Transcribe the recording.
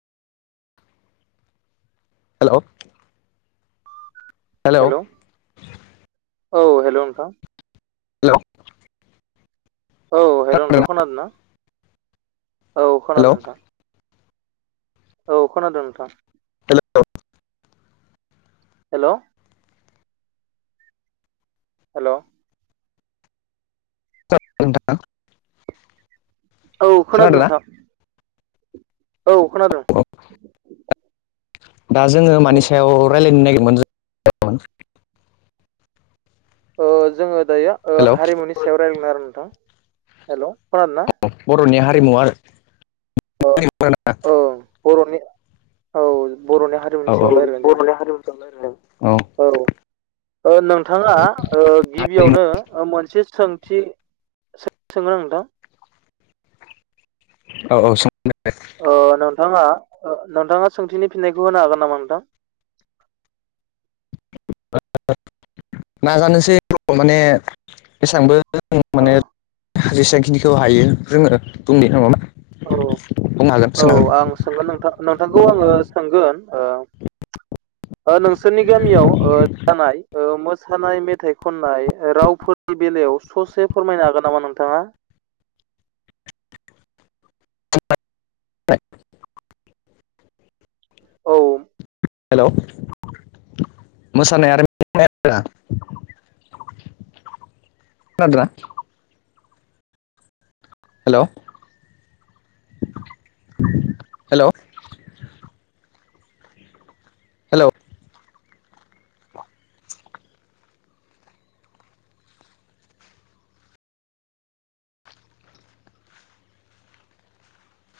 Hello. Hello hello औ hello नोंथां। Hello. औ हेलौ नोंथां खोनादों ना, औ हेल' खोनादों नोंथां। औ खोनादों नोंथां। हेलौ। हेलौ। हेलौ। [unintelligible] औ खोनादो खोनादों ना नोथां। औ खोनादों। औ दा जोङो औ मानि सायाव रायलायनो नागिरमोन जो [unintelligible] ओ जोङो दायो ओ हेल' हारिमुनि सायाव रायज्लायगोन आरो नोंथां हेलौ खोनादों ना? बर'नि हारिमु आरो ओ [unintelligible] औ बर'नि औ बर'नि हारि औ औ औ। औ ओ नोंथाङा ओ हारिमु गिबियावनो मोनसे सोंथि सो-सोंगोन आं नोंथां। औ औ [unintelligible] ओ नोंथाङा ओ नोंथाङा सोंथिनि फिननायखौ होनो हागोन नामा नोंथां? नाजानोसै माने एबांबो अ। जेसां खिनिखौ हायो जोङो बुंनि नङा बा? औ औ आं सोंगोन नोंथां नोंथांखौ आङो सोंगोन ओ ओ नोंसोरनि गामियाव ओ जानाय ओ मोसानाय मेथाइ खननाय रावफोरनि बेलायाव ससे फोरमायनो हागोन नामा नोंथाङा? [unintelligible] औ हेल' मोसानाय आरो [unintelligible] खोनादोंना? हेल' हेल' हेल'